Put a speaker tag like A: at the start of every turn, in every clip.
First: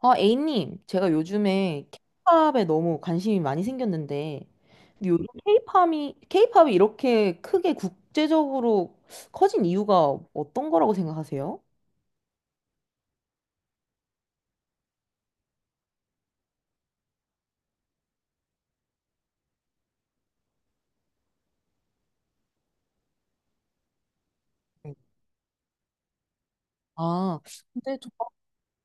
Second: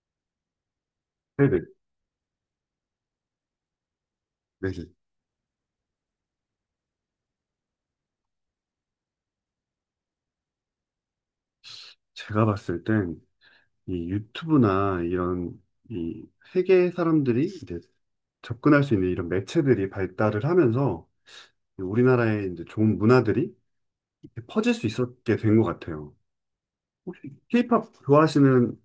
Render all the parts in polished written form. A: 아, A님, 제가
B: 네네.
A: 요즘에 케이팝에 너무 관심이 많이 생겼는데,
B: 네네.
A: 근데 요즘 케이팝이 이렇게 크게 국제적으로 커진 이유가 어떤 거라고 생각하세요?
B: 제가 봤을 땐 이 유튜브나 이런 이 세계 사람들이 이제 접근할 수 있는 이런 매체들이 발달을 하면서 이 우리나라의 이제 좋은 문화들이 이렇게 퍼질 수 있었게 된 것 같아요. 혹시
A: 아,
B: 케이팝
A: 근데 저,
B: 좋아하시는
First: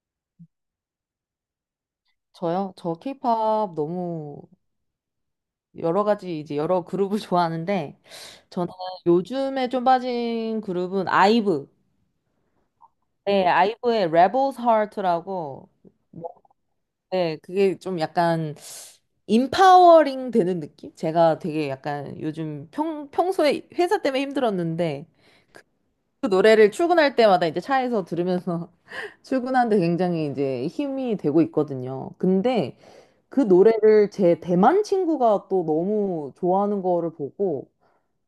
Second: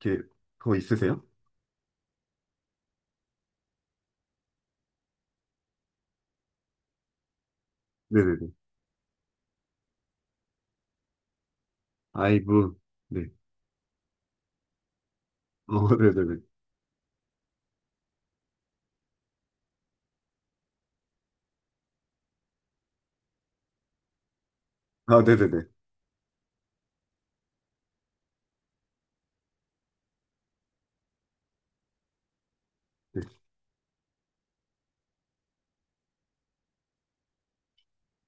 B: 게 그거 있으세요?
A: 저요? 저 케이팝 너무 여러 가지, 이제 여러 그룹을 좋아하는데,
B: 네네네.
A: 저는 요즘에 좀 빠진 그룹은 아이브.
B: 아이브. 네.
A: 네, 아이브의 Rebel's Heart라고,
B: 어, 네네네.
A: 네, 그게 좀 약간 인파워링 되는 느낌? 제가 되게 약간 요즘 평소에 회사 때문에 힘들었는데
B: 아, 네네네.
A: 그 노래를 출근할 때마다 이제 차에서 들으면서 출근하는데 굉장히 이제 힘이 되고 있거든요. 근데
B: 네.
A: 그 노래를 제 대만 친구가 또 너무 좋아하는 거를 보고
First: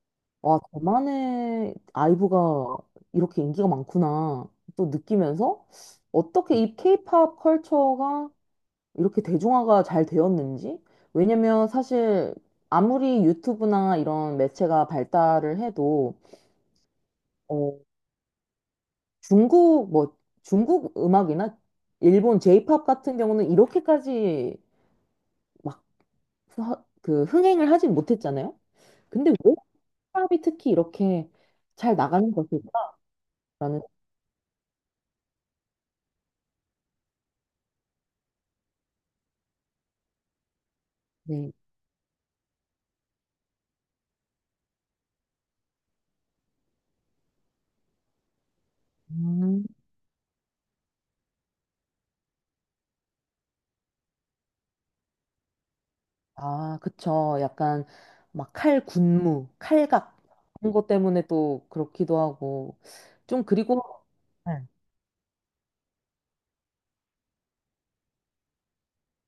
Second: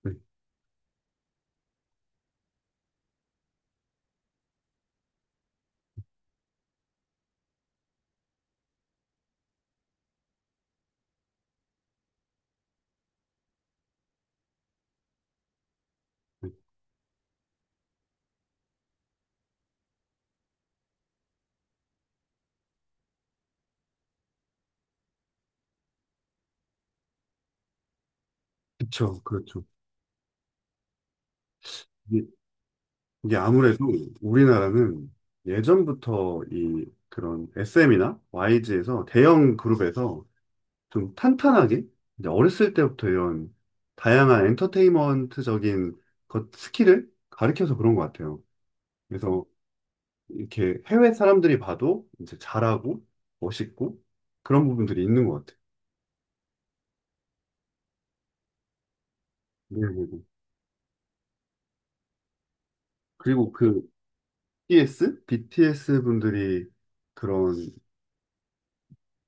B: 네.
A: 와, 대만의 아이브가 이렇게 인기가 많구나 또 느끼면서 어떻게 이 케이팝 컬처가 이렇게 대중화가 잘 되었는지? 왜냐면 사실 아무리 유튜브나 이런 매체가 발달을 해도
B: 네.
A: 어, 중국 뭐 중국 음악이나 일본 J-pop 같은 경우는 이렇게까지 막 그 흥행을 하진 못했잖아요.
B: 그쵸.
A: 근데 왜
B: 그렇죠.
A: 힙합이 특히 이렇게 잘 나가는 것일까라는.
B: 이게 아무래도 우리나라는 예전부터 이 그런 SM이나 YG에서 대형 그룹에서 좀
A: 네.
B: 탄탄하게 이제 어렸을 때부터 이런 다양한 엔터테인먼트적인 것 스킬을 가르쳐서 그런 것 같아요. 그래서
A: 음.
B: 이렇게 해외 사람들이 봐도 이제 잘하고 멋있고 그런 부분들이 있는 것 같아요.
A: 아, 그쵸. 약간 막 칼 군무,
B: 네,
A: 칼각
B: 그리고
A: 그런 것 때문에 또 그렇기도 하고 좀
B: 그리고 그
A: 그리고 네.
B: BTS 분들이 그런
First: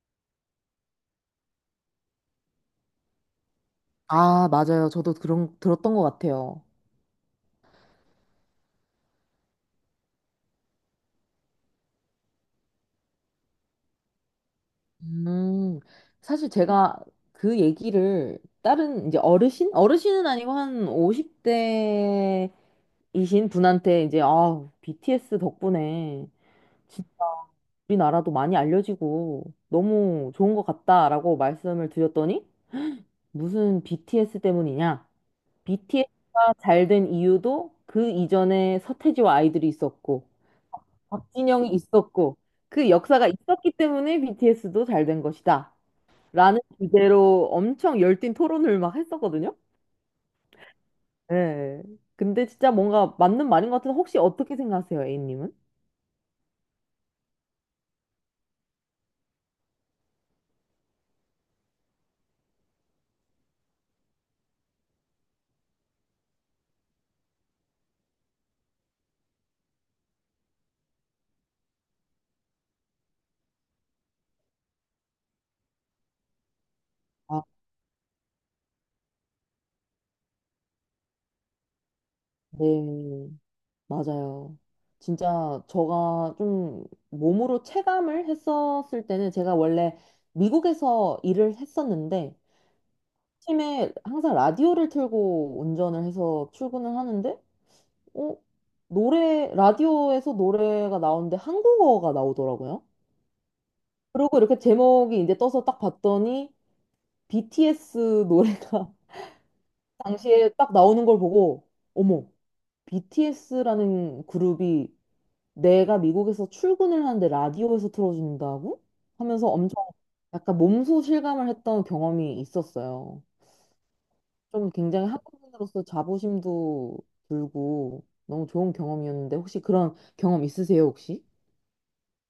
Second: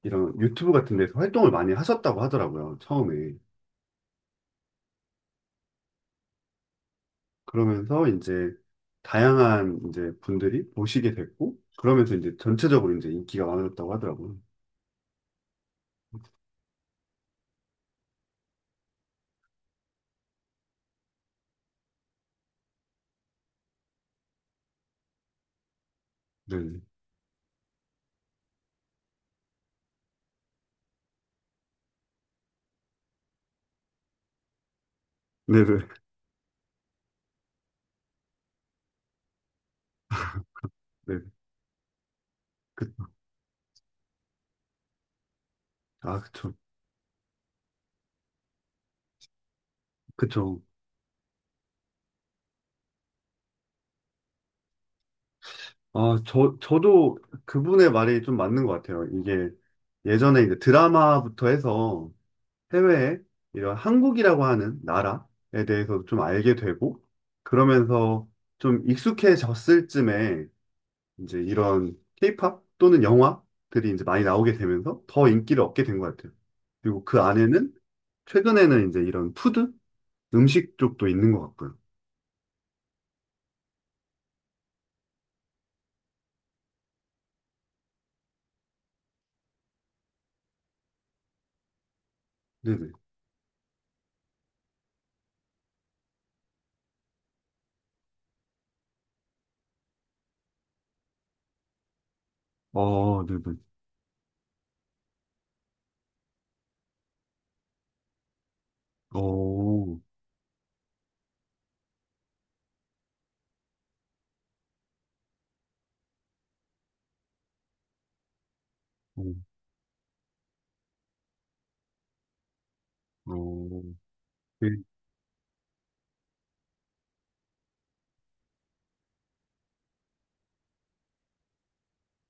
B: 이런 유튜브 같은 데서 활동을 많이 하셨다고 하더라고요, 처음에.
A: 아, 맞아요. 저도 그런, 들었던 것 같아요.
B: 그러면서 이제 다양한 이제 분들이 보시게 됐고, 그러면서 이제 전체적으로 이제 인기가 많아졌다고 하더라고요.
A: 음, 사실 제가 그 얘기를 다른 이제 어르신? 어르신은 아니고 한 50대이신 분한테 이제, 아, BTS 덕분에
B: 네.
A: 진짜 우리나라도 많이 알려지고 너무 좋은 것 같다라고 말씀을 드렸더니 무슨 BTS 때문이냐?
B: 네네.
A: BTS가 잘 된 이유도 그 이전에 서태지와 아이들이 있었고
B: 네.
A: 박진영이 있었고 그
B: 그,
A: 역사가 있었기 때문에 BTS도 잘 된 것이다.
B: 아, 그쵸.
A: 라는 주제로 엄청 열띤 토론을 막 했었거든요.
B: 그쵸.
A: 네. 근데 진짜 뭔가 맞는 말인 것 같은데 혹시 어떻게 생각하세요, A님은?
B: 아, 저도 그분의 말이 좀 맞는 것 같아요. 이게 예전에 이제 드라마부터 해서 해외에 이런 한국이라고 하는 나라에 대해서 좀 알게 되고, 그러면서 좀 익숙해졌을 쯤에 이제 이런 케이팝 또는 영화들이 이제 많이 나오게 되면서 더 인기를 얻게 된 것 같아요. 그리고 그
A: 아,
B: 안에는 최근에는 이제 이런 푸드? 음식 쪽도 있는 것 같고요.
A: 네, 맞아요. 진짜 저가 좀 몸으로 체감을 했었을 때는 제가 원래 미국에서 일을 했었는데
B: 네네.
A: 팀에 항상 라디오를 틀고 운전을 해서 출근을 하는데 어? 라디오에서 노래가 나오는데 한국어가 나오더라고요.
B: 어, 네네.
A: 그리고 이렇게 제목이 이제 떠서 딱 봤더니 BTS 노래가
B: 어, 어,
A: 당시에 딱 나오는 걸 보고, 어머, BTS라는 그룹이 내가 미국에서 출근을 하는데 라디오에서 틀어준다고? 하면서 엄청 약간 몸소 실감을 했던 경험이 있었어요.
B: 어. 네.
A: 좀 굉장히 한국인으로서 자부심도 들고 너무 좋은 경험이었는데 혹시 그런 경험 있으세요, 혹시?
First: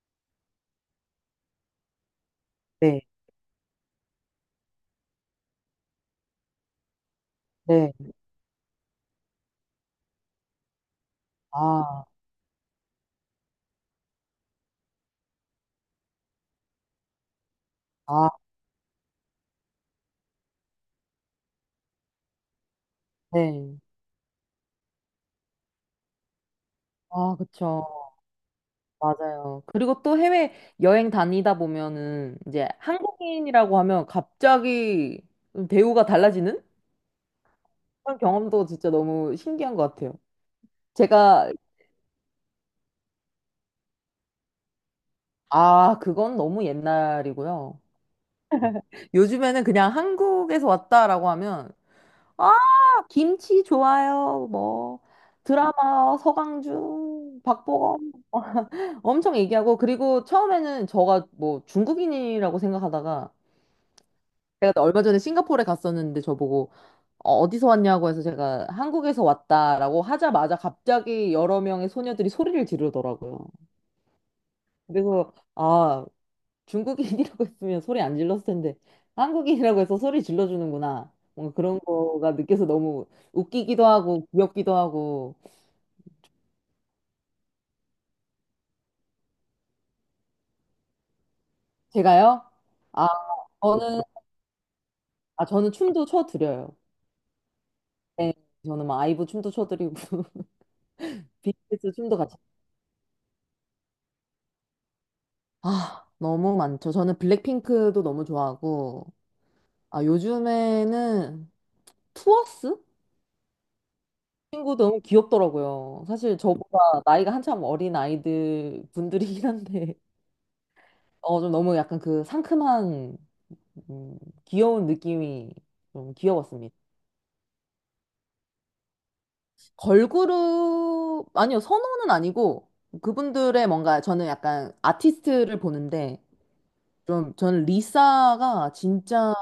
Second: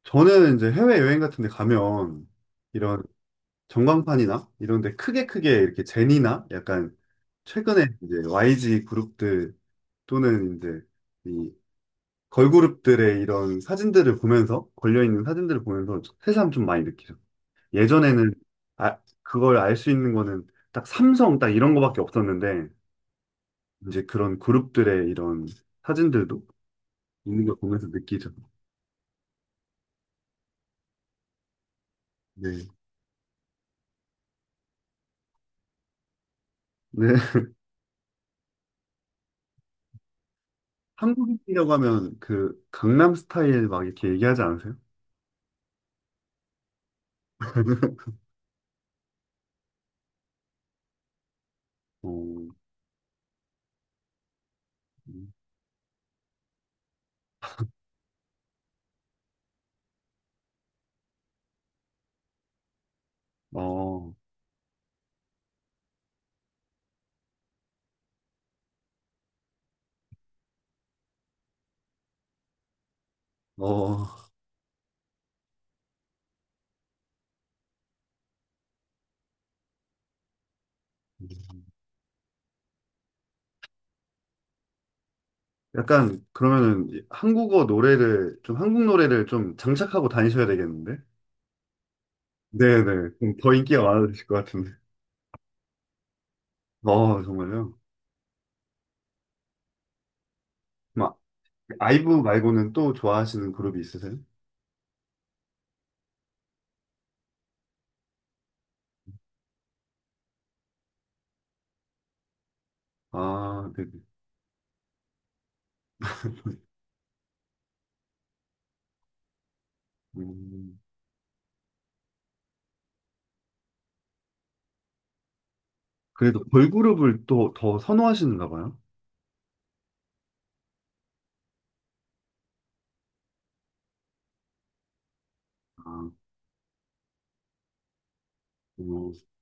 B: 저는 이제 해외여행 같은 데 가면 이런
A: 네.
B: 전광판이나 이런 데 크게 크게 이렇게 제니나 약간 최근에
A: 네.
B: 이제 YG 그룹들 또는 이제 이
A: 아,
B: 걸그룹들의 이런 사진들을 보면서, 걸려있는 사진들을 보면서 새삼 좀 많이 느끼죠.
A: 아,
B: 예전에는 아, 그걸 알 수 있는 거는 딱 삼성 딱 이런 거밖에 없었는데,
A: 네.
B: 이제 그런 그룹들의 이런 사진들도
A: 아,
B: 있는 걸
A: 그쵸.
B: 보면서 느끼죠.
A: 맞아요. 그리고 또 해외 여행 다니다 보면은
B: 네.
A: 이제 한국인이라고 하면 갑자기 대우가 달라지는
B: 네.
A: 그런 경험도 진짜 너무 신기한 것 같아요. 제가,
B: 한국인이라고 하면 그 강남 스타일 막 이렇게 얘기하지 않으세요?
A: 아, 그건 너무 옛날이고요. 요즘에는 그냥 한국에서 왔다라고 하면,
B: 어,
A: 아, 김치 좋아요. 뭐, 드라마, 서강준, 박보검 엄청 얘기하고, 그리고 처음에는 저가 뭐 중국인이라고 생각하다가,
B: 어,
A: 제가 또 얼마 전에 싱가포르에 갔었는데 저보고 어디서 왔냐고 해서 제가 한국에서 왔다라고 하자마자 갑자기 여러 명의 소녀들이 소리를 지르더라고요.
B: 어,
A: 그래서 아, 중국인이라고 했으면 소리 안 질렀을 텐데 한국인이라고 해서 소리 질러주는구나. 뭔가 그런 거가 느껴서 너무 웃기기도 하고 귀엽기도 하고.
B: 약간 그러면은 한국어 노래를 좀 한국 노래를 좀 장착하고 다니셔야 되겠는데?
A: 제가요? 아,
B: 네네. 그럼 더 인기가
A: 저는
B: 많아지실 것 같은데.
A: 아, 저는 춤도 춰드려요.
B: 어, 정말요?
A: 네, 저는 막 아이브 춤도 춰드리고
B: 막,
A: BTS
B: 아이브
A: 춤도 같이.
B: 말고는 또 좋아하시는 그룹이 있으세요?
A: 아, 너무 많죠. 저는 블랙핑크도 너무 좋아하고, 아, 요즘에는 투어스?
B: 아, 네네.
A: 친구 너무 귀엽더라고요. 사실 저보다 나이가 한참 어린 아이들 분들이긴 한데,
B: 음,
A: 좀 너무 약간 그 상큼한, 음, 귀여운 느낌이 좀
B: 그래도
A: 귀여웠습니다.
B: 걸그룹을 또 더 선호하시는가 봐요?
A: 걸그룹, 아니요, 선호는 아니고, 그분들의 뭔가 저는 약간 아티스트를
B: 아,
A: 보는데, 좀 저는 리사가
B: 어,
A: 진짜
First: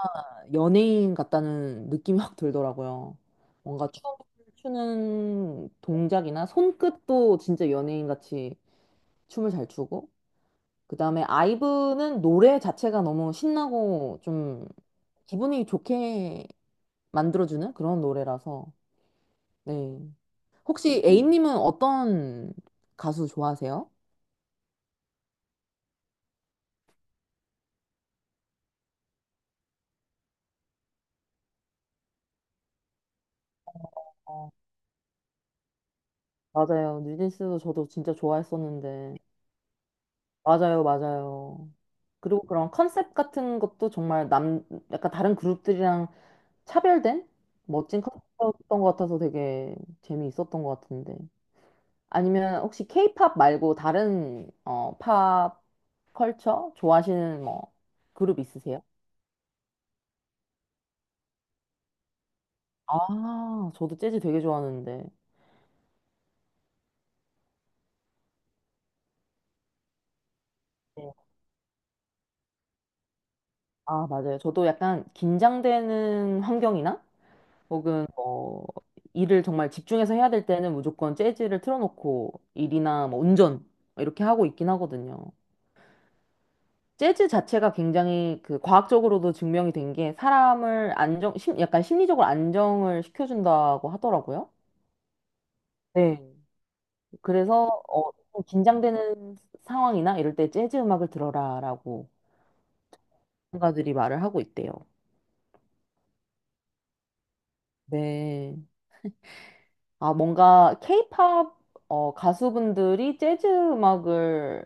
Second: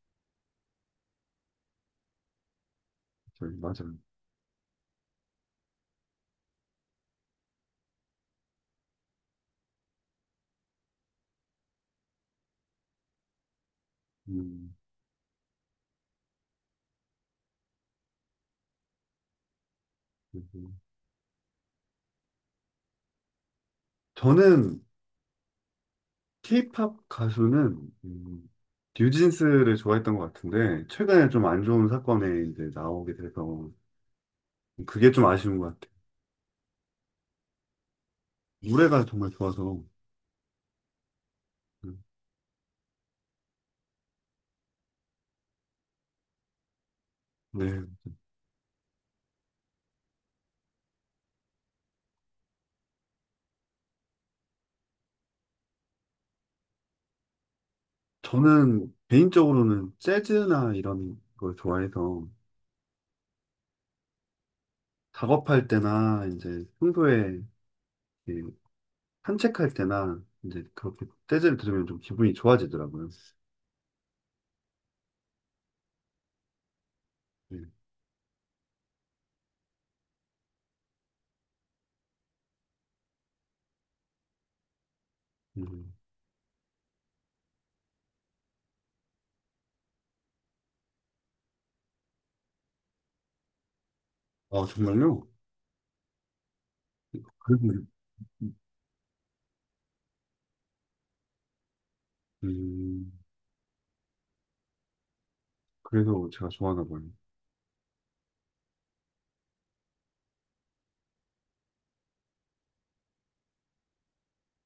A: 연예인 같다는 느낌이 확 들더라고요. 뭔가
B: 맞아요.
A: 춤을 추는 동작이나 손끝도 진짜 연예인 같이 춤을 잘 추고, 그다음에 아이브는 노래 자체가 너무 신나고 좀
B: 음,
A: 기분이 좋게 만들어주는 그런 노래라서, 네.
B: 그리고
A: 혹시 A님은 어떤 가수 좋아하세요?
B: 저는 케이팝 가수는, 뉴진스를 좋아했던 것 같은데, 최근에 좀 안 좋은 사건에 이제 나오게 돼서,
A: 어,
B: 그게 좀 아쉬운 것 같아요.
A: 맞아요. 뉴진스 저도 진짜
B: 노래가
A: 좋아했었는데.
B: 정말 좋아서.
A: 맞아요, 맞아요.
B: 음,
A: 그리고 그런 컨셉 같은 것도 정말 약간 다른 그룹들이랑 차별된
B: 네.
A: 멋진 컨셉이었던 것 같아서 되게 재미있었던 것 같은데. 아니면 혹시 케이팝 말고 다른 팝 컬처 좋아하시는 뭐 그룹 있으세요?
B: 저는 개인적으로는 재즈나 이런 걸 좋아해서
A: 아, 저도 재즈 되게 좋아하는데.
B: 작업할 때나 이제 평소에 이렇게 산책할 때나 이제
A: 네.
B: 그렇게 재즈를 들으면 좀 기분이 좋아지더라고요.
A: 아, 맞아요. 저도 약간 긴장되는 환경이나
B: 네.
A: 혹은 뭐 일을 정말 집중해서 해야 될 때는 무조건 재즈를 틀어놓고 일이나 뭐 운전 이렇게 하고 있긴 하거든요.
B: 음.
A: 재즈 자체가 굉장히 그 과학적으로도 증명이 된 게 사람을 약간 심리적으로 안정을 시켜준다고 하더라고요.
B: 아, 정말요?
A: 네.
B: 그래서,
A: 그래서 좀 긴장되는 상황이나 이럴 때 재즈 음악을 들어라라고
B: 음,
A: 전문가들이 말을 하고 있대요.
B: 그래서 제가 좋아하나 봐요.
A: 네. 아, 뭔가 케이팝 가수분들이 재즈 음악을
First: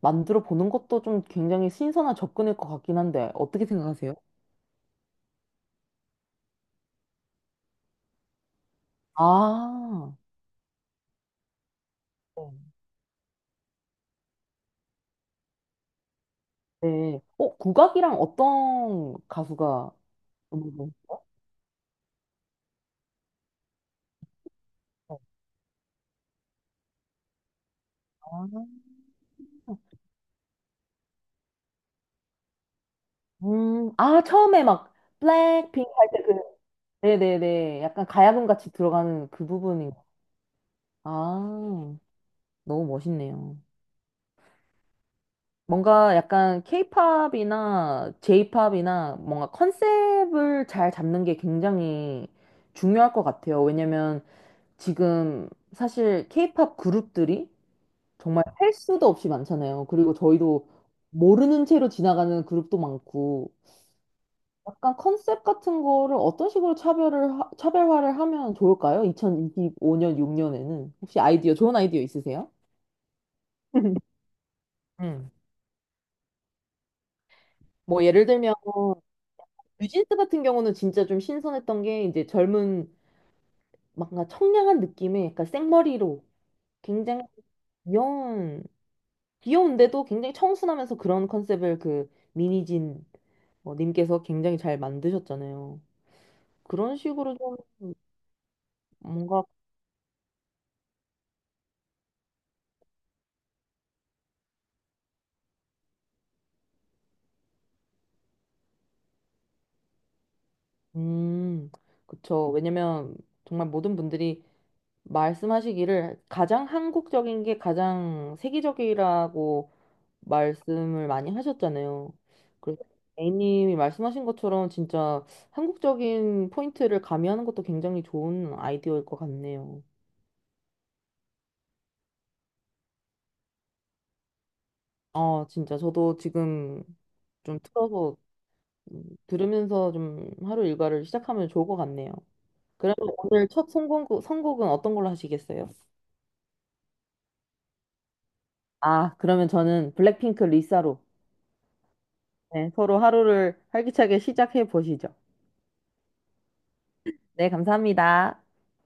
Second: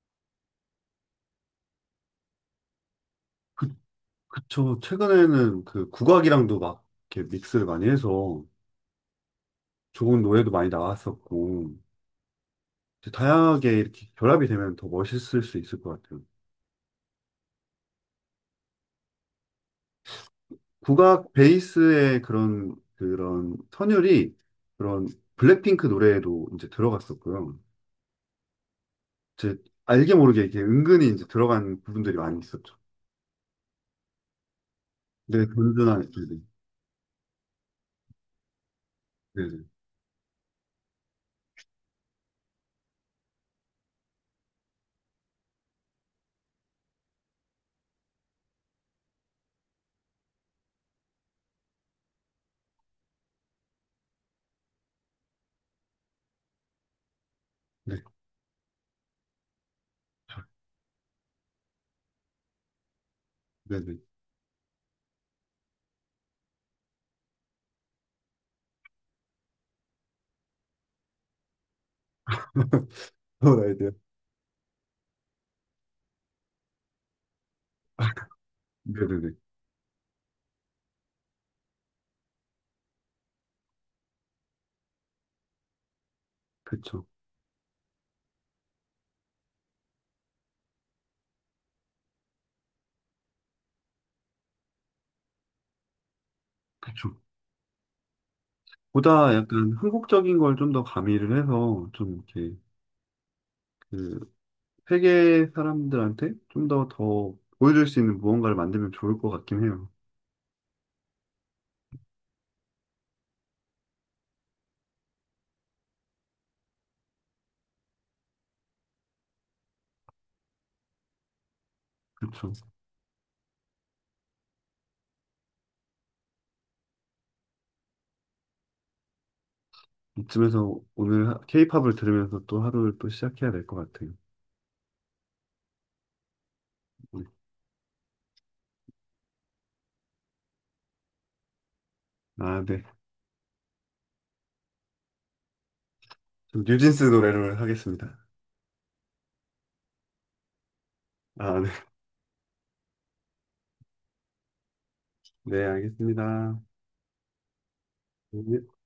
A: 만들어 보는 것도 좀 굉장히 신선한 접근일 것 같긴 한데 어떻게 생각하세요?
B: 그쵸. 최근에는 그 국악이랑도 막 이렇게 믹스를 많이 해서
A: 아,
B: 좋은 노래도 많이 나왔었고,
A: 네.
B: 이제 다양하게 이렇게 결합이 되면 더 멋있을 수 있을 것 같아요.
A: 네. 국악이랑 어떤 가수가 음악을?
B: 국악 베이스의 그런 선율이 그런
A: 어,
B: 블랙핑크 노래에도 이제 들어갔었고요.
A: 아,
B: 제 알게 모르게 이렇게 은근히 이제 들어간 부분들이 많이 있었죠.
A: 아, 처음에 막
B: 네,
A: 블랙핑크 할
B: 든든한.
A: 때 그,
B: 네네.
A: 네네네. 약간 가야금 같이 들어가는 그
B: 네네.
A: 부분이. 아, 너무 멋있네요. 뭔가 약간 케이팝이나 제이팝이나 뭔가 컨셉을 잘 잡는 게 굉장히 중요할 것 같아요. 왜냐면 지금 사실 케이팝 그룹들이
B: 네,
A: 정말 할 수도 없이 많잖아요. 그리고 저희도 모르는 채로 지나가는 그룹도 많고,
B: 네네.
A: 약간 컨셉 같은 거를 어떤 식으로 차별화를 하면 좋을까요? 2025년, 6년에는. 혹시 좋은 아이디어 있으세요?
B: 그런 아이디어.
A: 음. 뭐 예를 들면
B: 네네네.
A: 뉴진스 같은 경우는 진짜 좀 신선했던 게 이제 젊은 뭔가 청량한 느낌의 약간 생머리로
B: 그쵸.
A: 굉장히 귀여운 귀여운데도 굉장히 청순하면서 그런 컨셉을 그 미니진 님께서 굉장히 잘 만드셨잖아요. 그런
B: 그쵸.
A: 식으로 좀
B: 보다
A: 뭔가.
B: 약간 한국적인 걸 좀 더 가미를 해서 좀 이렇게 그 세계 사람들한테 좀 더 보여줄 수 있는 무언가를 만들면 좋을 것 같긴 해요.
A: 음, 그쵸. 왜냐면 정말 모든 분들이 말씀하시기를 가장 한국적인 게 가장 세계적이라고 말씀을 많이 하셨잖아요.
B: 그쵸.
A: 그래서 A님이 말씀하신 것처럼 진짜 한국적인 포인트를 가미하는 것도 굉장히 좋은 아이디어일 것 같네요.
B: 이쯤에서 오늘 케이팝을 들으면서 또 하루를 또 시작해야 될 것 같아요.
A: 아, 진짜 저도 지금
B: 네.
A: 좀 틀어서 들으면서 좀 하루 일과를 시작하면 좋을 것 같네요.
B: 아, 네.
A: 그러면 오늘 첫 선곡은 어떤 걸로 하시겠어요?
B: 좀 뉴진스 노래를 하겠습니다.
A: 아, 그러면 저는 블랙핑크 리사로.
B: 아, 네.
A: 네, 서로 하루를 활기차게 시작해 보시죠.
B: 네, 알겠습니다.
A: 네, 감사합니다.
B: 네.